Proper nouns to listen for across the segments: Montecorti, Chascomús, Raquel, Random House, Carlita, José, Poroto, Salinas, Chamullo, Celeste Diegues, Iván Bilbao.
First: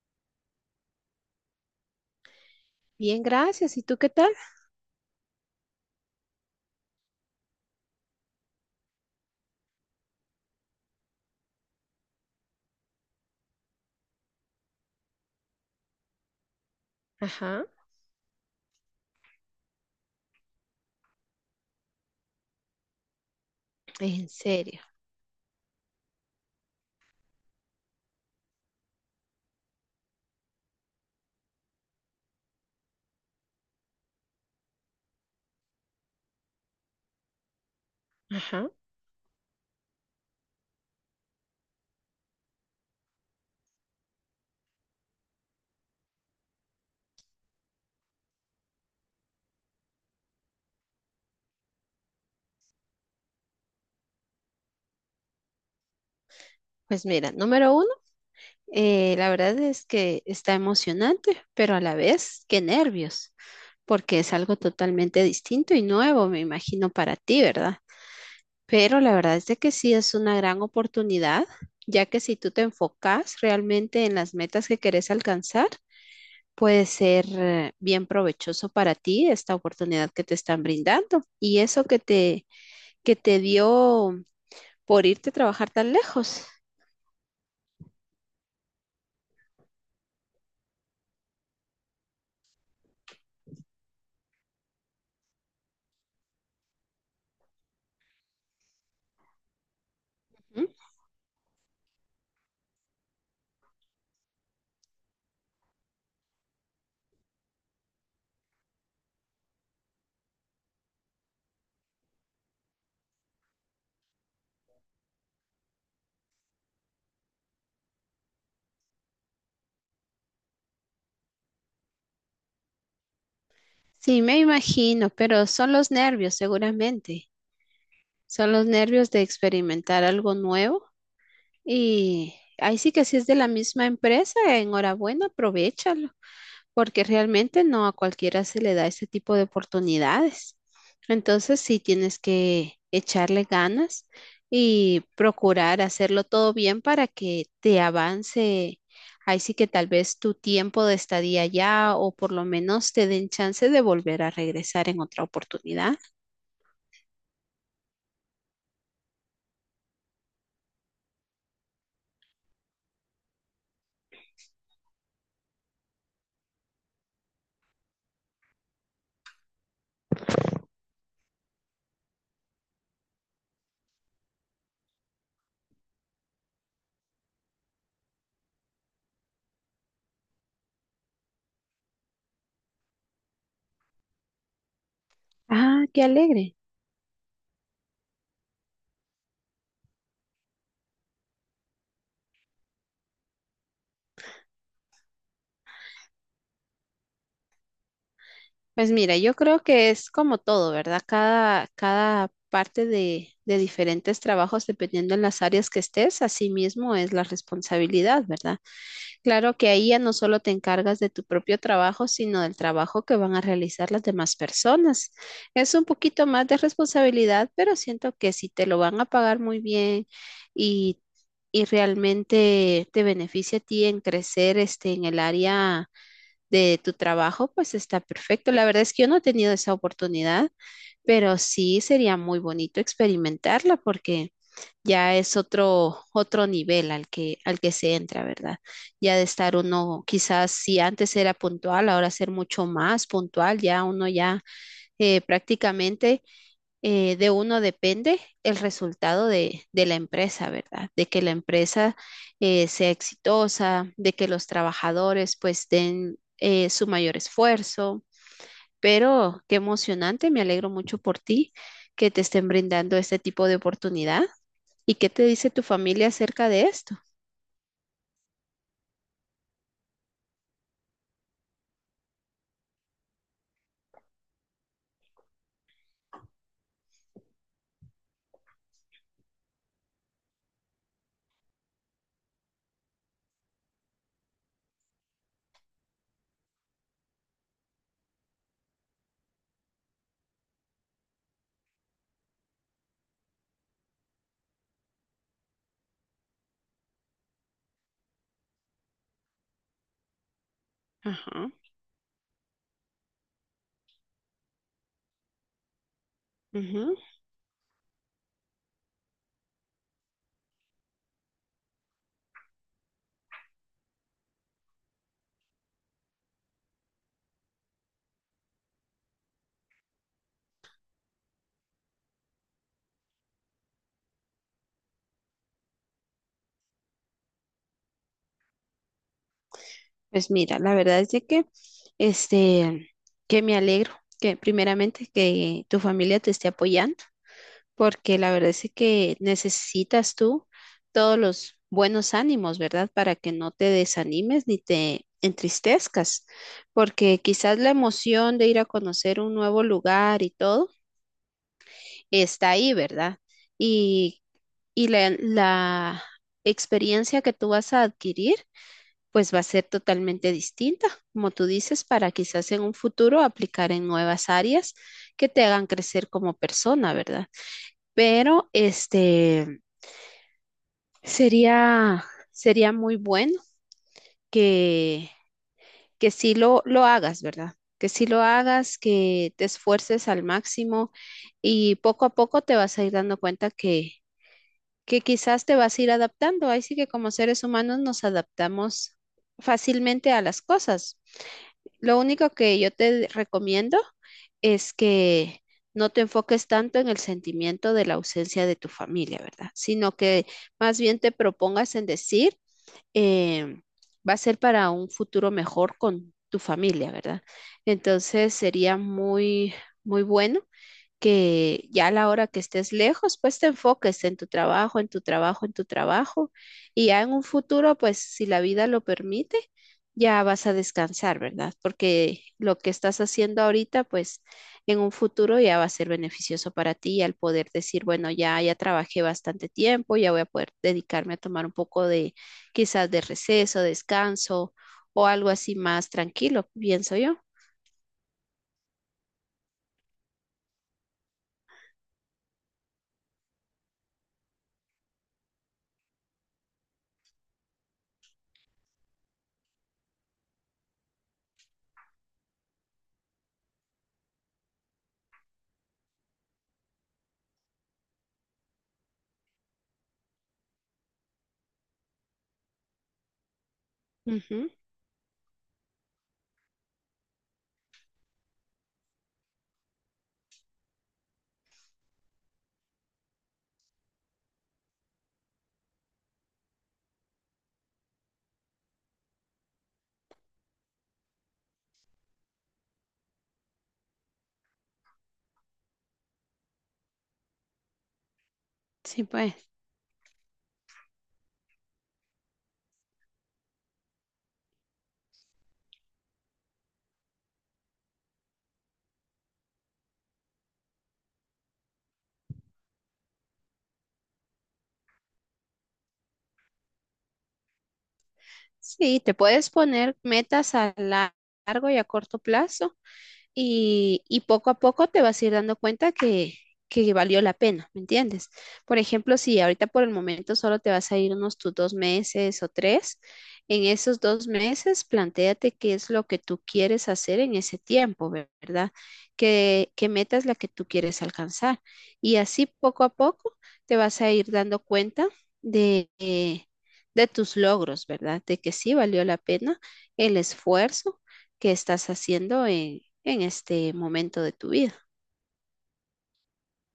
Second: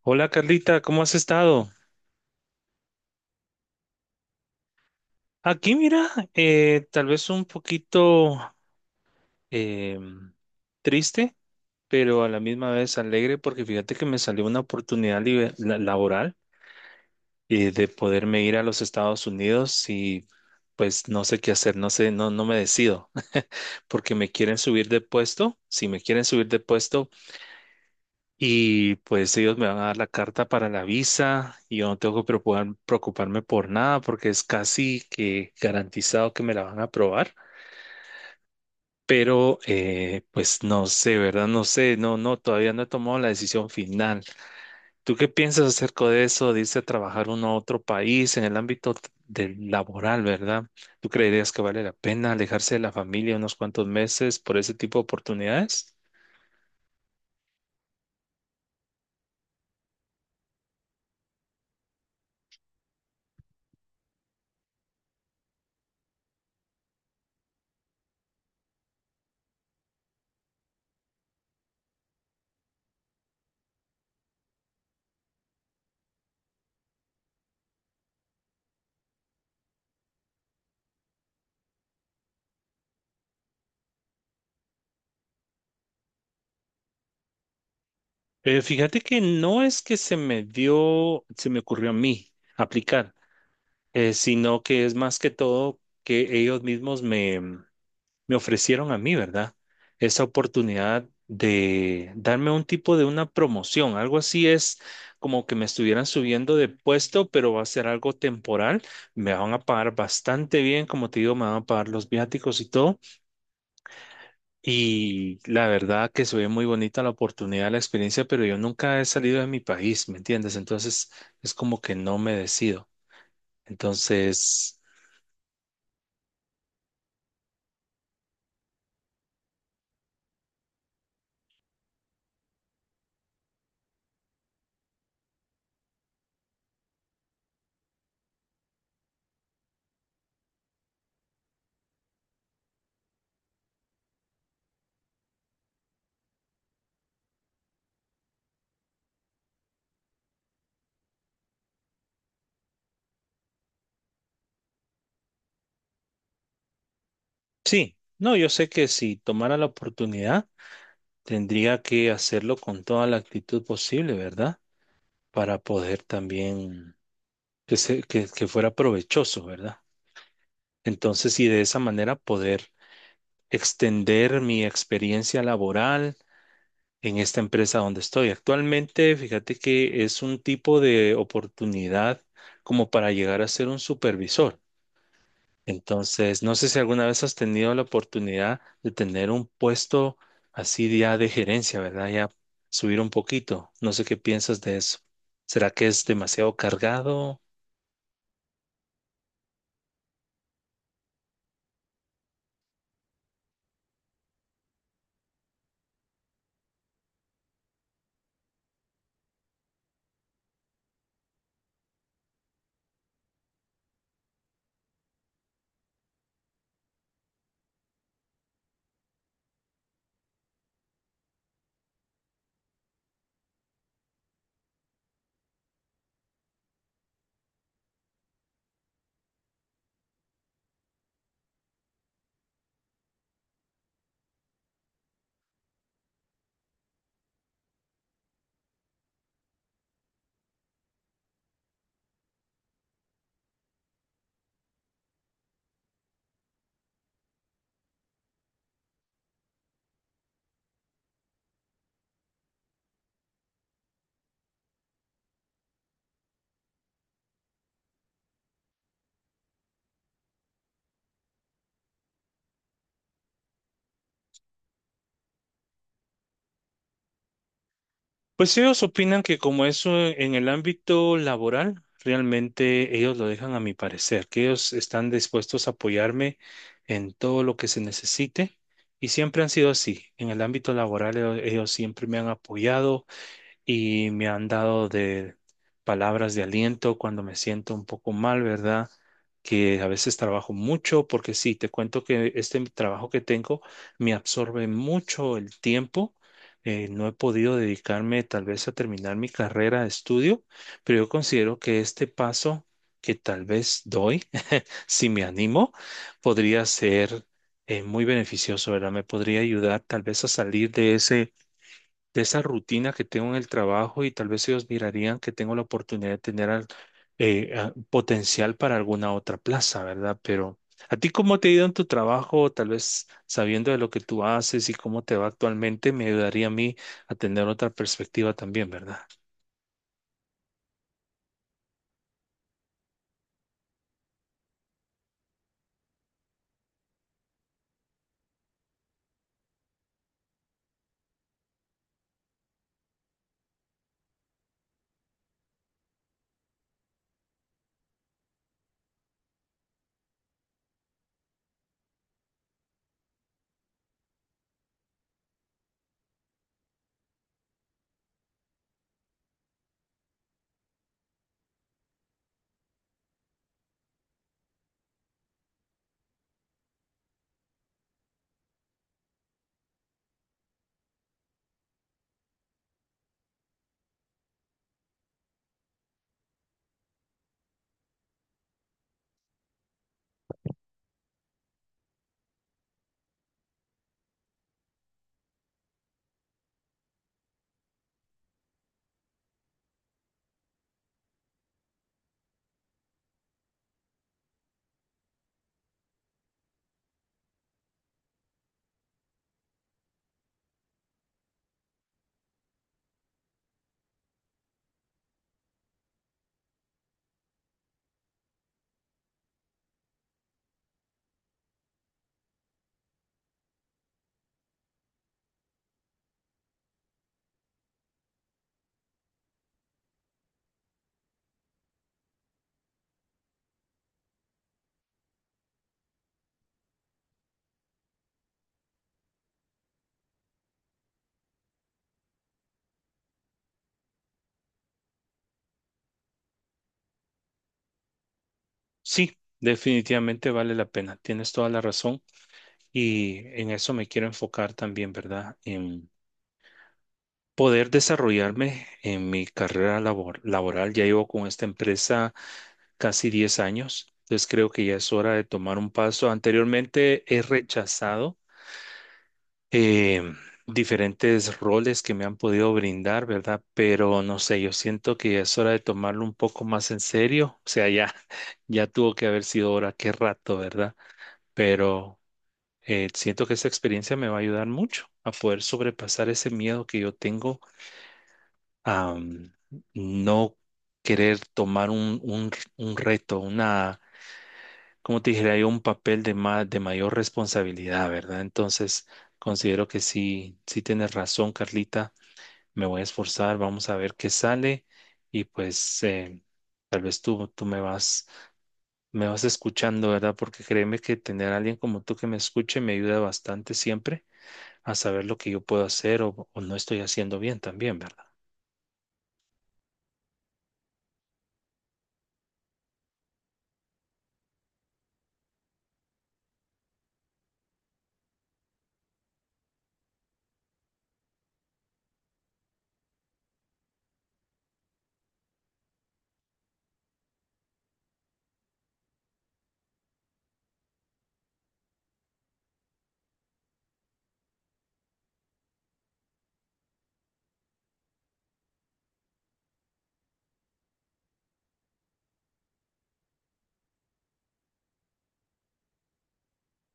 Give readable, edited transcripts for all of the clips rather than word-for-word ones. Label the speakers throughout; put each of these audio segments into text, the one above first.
Speaker 1: Hola, Carlita, ¿cómo has estado?
Speaker 2: Bien, gracias. ¿Y tú qué tal?
Speaker 1: Aquí mira, tal vez un poquito em, triste, pero a la misma vez alegre porque fíjate que me salió una oportunidad laboral
Speaker 2: Ajá.
Speaker 1: de poderme ir a los Estados Unidos y pues no sé qué hacer, no sé, no, no me decido. Porque
Speaker 2: En
Speaker 1: me quieren
Speaker 2: serio.
Speaker 1: subir de puesto. Si me quieren subir de puesto, y pues ellos me van a dar la carta para la visa y yo no tengo que preocuparme por nada porque es casi que garantizado que me la van a aprobar.
Speaker 2: Ajá.
Speaker 1: Pero pues no sé, ¿verdad? No sé, no, no, todavía no he tomado la decisión final. ¿Tú qué piensas acerca de eso? Dice trabajar uno a otro país en el ámbito del laboral, ¿verdad? ¿Tú creerías que vale la pena alejarse de la familia unos cuantos meses por ese tipo de oportunidades?
Speaker 2: Pues mira, número uno, la verdad es que está emocionante, pero a la vez, qué nervios, porque es algo totalmente distinto y nuevo, me imagino, para ti, ¿verdad? Pero la verdad es de que sí es una gran oportunidad, ya que si tú te enfocas realmente en las metas que querés alcanzar, puede ser bien provechoso para ti esta oportunidad que te están brindando. Y eso que te dio. Por irte a trabajar tan lejos.
Speaker 1: Fíjate que no es que se me dio, se me ocurrió a mí aplicar, sino que es más que todo que ellos mismos me, me ofrecieron a mí, ¿verdad? Esa
Speaker 2: Ujú.
Speaker 1: oportunidad de darme un tipo de una promoción, algo así es como que me estuvieran subiendo de puesto, pero va a ser algo temporal, me van a pagar bastante bien, como te digo, me van a pagar los viáticos y todo y la verdad que se ve muy bonita la oportunidad, la experiencia, pero yo nunca he salido de mi país, ¿me entiendes? Entonces es como que no me decido.
Speaker 2: Sí, me
Speaker 1: Entonces,
Speaker 2: imagino, pero son los nervios, seguramente. Son los nervios de experimentar algo nuevo. Y ahí sí que si es de la misma empresa, enhorabuena, aprovechalo. Porque realmente no a cualquiera se le da ese tipo de oportunidades. Entonces sí tienes que echarle ganas y procurar hacerlo todo bien para que te avance. Ahí sí que tal vez tu tiempo de estadía ya o por lo menos te den chance de volver a regresar en otra oportunidad.
Speaker 1: sí, no, yo sé que si tomara la oportunidad, tendría que hacerlo con toda la actitud posible, ¿verdad? Para poder también que fuera provechoso, ¿verdad? Entonces, y de esa manera poder extender mi experiencia laboral en esta empresa donde estoy actualmente. Fíjate que es un tipo de oportunidad como para llegar a ser un supervisor.
Speaker 2: Ah, qué
Speaker 1: Entonces, no
Speaker 2: alegre.
Speaker 1: sé si alguna vez has tenido la oportunidad de tener un puesto así ya de gerencia, ¿verdad? Ya subir un poquito. No sé qué piensas de eso. ¿Será que es demasiado cargado?
Speaker 2: Pues mira, yo creo que es como todo, ¿verdad? Cada parte de diferentes trabajos, dependiendo en las áreas que estés, así mismo es la responsabilidad, ¿verdad? Claro que ahí ya no solo te encargas de tu propio trabajo, sino del trabajo que van a realizar las demás personas. Es un poquito más de responsabilidad, pero siento que si te lo van a pagar muy bien y, y realmente te beneficia a ti en crecer este, en el área de tu trabajo, pues está perfecto. La verdad es que yo no he tenido esa oportunidad, pero sí sería muy bonito experimentarla porque ya es otro, otro nivel al al que se entra, ¿verdad? Ya de estar uno, quizás si antes era puntual, ahora ser mucho más puntual, ya uno ya prácticamente de uno depende el resultado de la empresa, ¿verdad? De que la empresa sea exitosa, de que los trabajadores pues den su mayor esfuerzo. Pero qué emocionante, me alegro mucho por ti que te estén brindando este tipo de oportunidad. ¿Y qué te dice tu familia acerca de esto?
Speaker 1: Pues ellos opinan que como eso en el ámbito laboral, realmente ellos lo dejan a mi parecer, que ellos están dispuestos a apoyarme en todo lo que se necesite y siempre han sido así. En el ámbito laboral ellos siempre me han apoyado, y me han dado de palabras de aliento cuando me siento un poco mal, ¿verdad? Que a veces trabajo mucho, porque sí, te cuento que este trabajo que tengo me absorbe mucho el tiempo. No he podido dedicarme tal vez a terminar mi carrera de estudio, pero yo
Speaker 2: Ajá.
Speaker 1: considero que este paso que tal vez doy, si me animo, podría
Speaker 2: Ujú.
Speaker 1: ser muy beneficioso, ¿verdad? Me podría ayudar tal vez a salir de ese de esa rutina que tengo en el trabajo y tal vez ellos mirarían que tengo la oportunidad de tener potencial para alguna otra plaza, ¿verdad? Pero ¿a ti cómo te ha ido en tu trabajo? Tal vez sabiendo de lo que tú haces y cómo te va actualmente, me ayudaría a mí a tener otra perspectiva también, ¿verdad?
Speaker 2: Pues mira, la verdad es de que, este, que me alegro que primeramente que tu familia te esté apoyando. Porque la verdad es que necesitas tú todos los buenos ánimos, ¿verdad? Para que no te desanimes ni te entristezcas, porque quizás la emoción de ir a conocer un nuevo lugar y todo está ahí, ¿verdad? Y, y la experiencia que tú vas a adquirir, pues va a ser totalmente distinta, como tú dices, para quizás en un futuro aplicar en nuevas áreas que te hagan crecer como persona, ¿verdad? Pero este... Sería, sería muy bueno que, que sí lo hagas, ¿verdad? Que sí lo hagas, que te esfuerces al máximo y poco a poco te vas a ir dando cuenta que quizás te vas a ir adaptando. Ahí sí que como seres humanos nos adaptamos fácilmente a las cosas. Lo único que yo te recomiendo es que no te enfoques tanto en el sentimiento de la ausencia de tu familia, ¿verdad? Sino que más bien te propongas en decir eh, va a ser para un futuro mejor con tu familia, ¿verdad? Entonces sería muy bueno que ya a la hora que estés lejos, pues te enfoques en tu trabajo, en tu trabajo, en tu trabajo, y ya en un futuro, pues si la vida lo permite, ya vas a descansar, ¿verdad? Porque lo que estás haciendo ahorita, pues en un futuro ya va a ser beneficioso para ti al poder decir, bueno, ya trabajé bastante tiempo, ya voy a poder dedicarme a tomar un poco de quizás de receso, descanso o algo así más tranquilo, pienso yo.
Speaker 1: Sí, definitivamente vale la pena. Tienes toda la razón y en eso me quiero enfocar también, ¿verdad? En poder desarrollarme en mi carrera laboral. Ya llevo con esta empresa casi 10 años. Entonces creo que ya es hora de tomar un paso. Anteriormente he rechazado eh, diferentes roles que me han podido brindar, ¿verdad? Pero no sé,
Speaker 2: Ujú.
Speaker 1: yo siento que ya es hora de tomarlo un poco más en serio. O sea, ya, ya tuvo que haber sido hora, qué rato, ¿verdad? Pero siento que esa experiencia me va a ayudar mucho a poder sobrepasar ese miedo que yo tengo a no querer tomar un reto, una, como te dije, hay un papel de más, de mayor responsabilidad, ¿verdad? Entonces,
Speaker 2: Sí, pues.
Speaker 1: considero que sí, sí tienes razón, Carlita. Me voy a esforzar, vamos a ver qué sale y pues tal vez tú me vas escuchando, ¿verdad? Porque créeme que tener a alguien como tú que me escuche me ayuda bastante siempre a saber lo que yo puedo hacer o no estoy haciendo bien también, ¿verdad?
Speaker 2: Sí, te puedes poner metas a la- largo y a corto plazo y poco a poco te vas a ir dando cuenta que valió la pena, ¿me entiendes? Por ejemplo, si ahorita por el momento solo te vas a ir unos tus dos meses o tres, en esos dos meses plantéate qué es lo que tú quieres hacer en ese tiempo, ver- ¿verdad? ¿Qué meta es la que tú quieres alcanzar? Y así poco a poco te vas a ir dando cuenta de, eh, de tus logros, ¿verdad? De que sí valió la pena el esfuerzo que estás haciendo en este momento de tu vida.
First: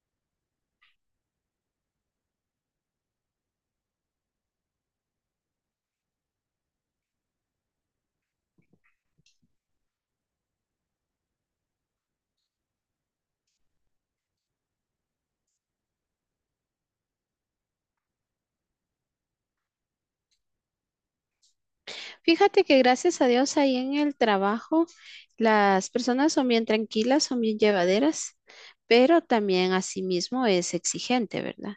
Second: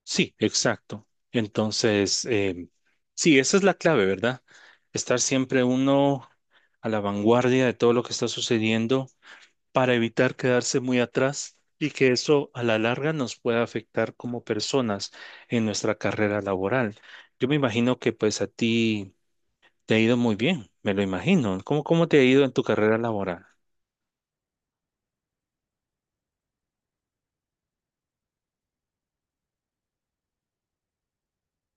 Speaker 1: Sí, exacto. Entonces, sí, esa es la clave, ¿verdad? Estar siempre uno a la vanguardia de todo lo que está sucediendo para evitar quedarse muy atrás y que eso a la larga nos pueda afectar como personas en nuestra carrera laboral. Yo me imagino que pues a ti te ha ido muy bien, me lo imagino. ¿Cómo, cómo te ha ido en tu
Speaker 2: Fíjate que
Speaker 1: carrera
Speaker 2: gracias a
Speaker 1: laboral?
Speaker 2: Dios ahí en el trabajo las personas son bien tranquilas, son bien llevaderas, pero también asimismo es exigente, ¿verdad?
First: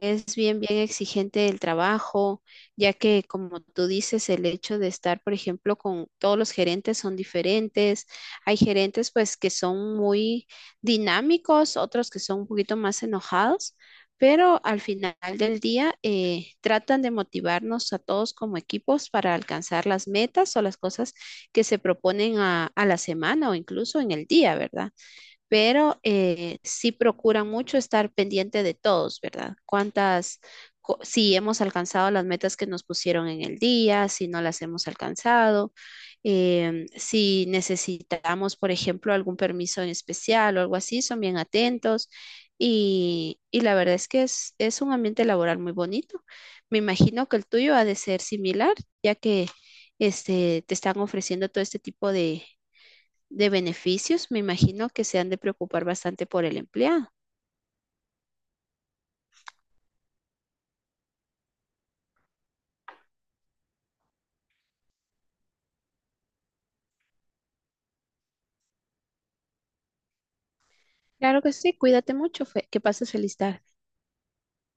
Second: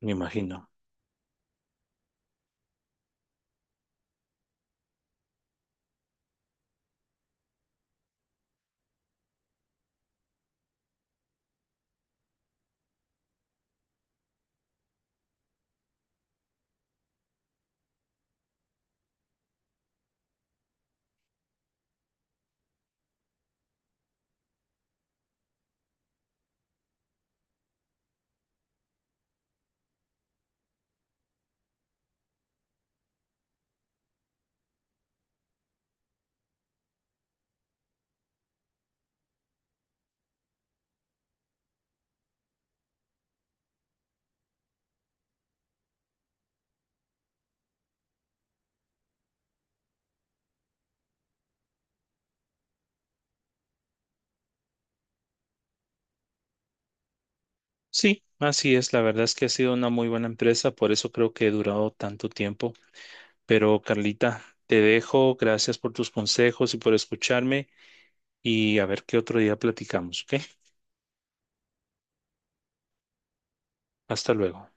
Speaker 1: Me imagino.
Speaker 2: bien exigente el trabajo, ya que como tú dices, el hecho de estar, por ejemplo, con todos los gerentes son diferentes. Hay gerentes pues que son muy dinámicos, otros que son un poquito más enojados, pero al final del día tratan de motivarnos a todos como equipos para alcanzar las metas o las cosas que se proponen a la semana o incluso en el día, ¿verdad? Pero sí procuran mucho estar pendiente de todos, ¿verdad? Si hemos alcanzado las metas que nos pusieron en el día, si no las hemos alcanzado, si necesitamos, por ejemplo, algún permiso en especial o algo así, son bien atentos. Y la verdad es que es un ambiente laboral muy bonito. Me imagino que el tuyo ha de ser similar, ya que este, te están ofreciendo todo este tipo de beneficios, me imagino que se han de preocupar bastante por el empleado.
Speaker 1: Sí, así es. La verdad es que ha sido una muy buena empresa, por eso creo que he durado tanto tiempo. Pero Carlita, te dejo. Gracias por tus consejos y por escucharme y a ver qué otro día platicamos, ¿ok?
Speaker 2: Claro que sí, cuídate mucho, Fe- que pases feliz tarde.
Speaker 1: Hasta luego.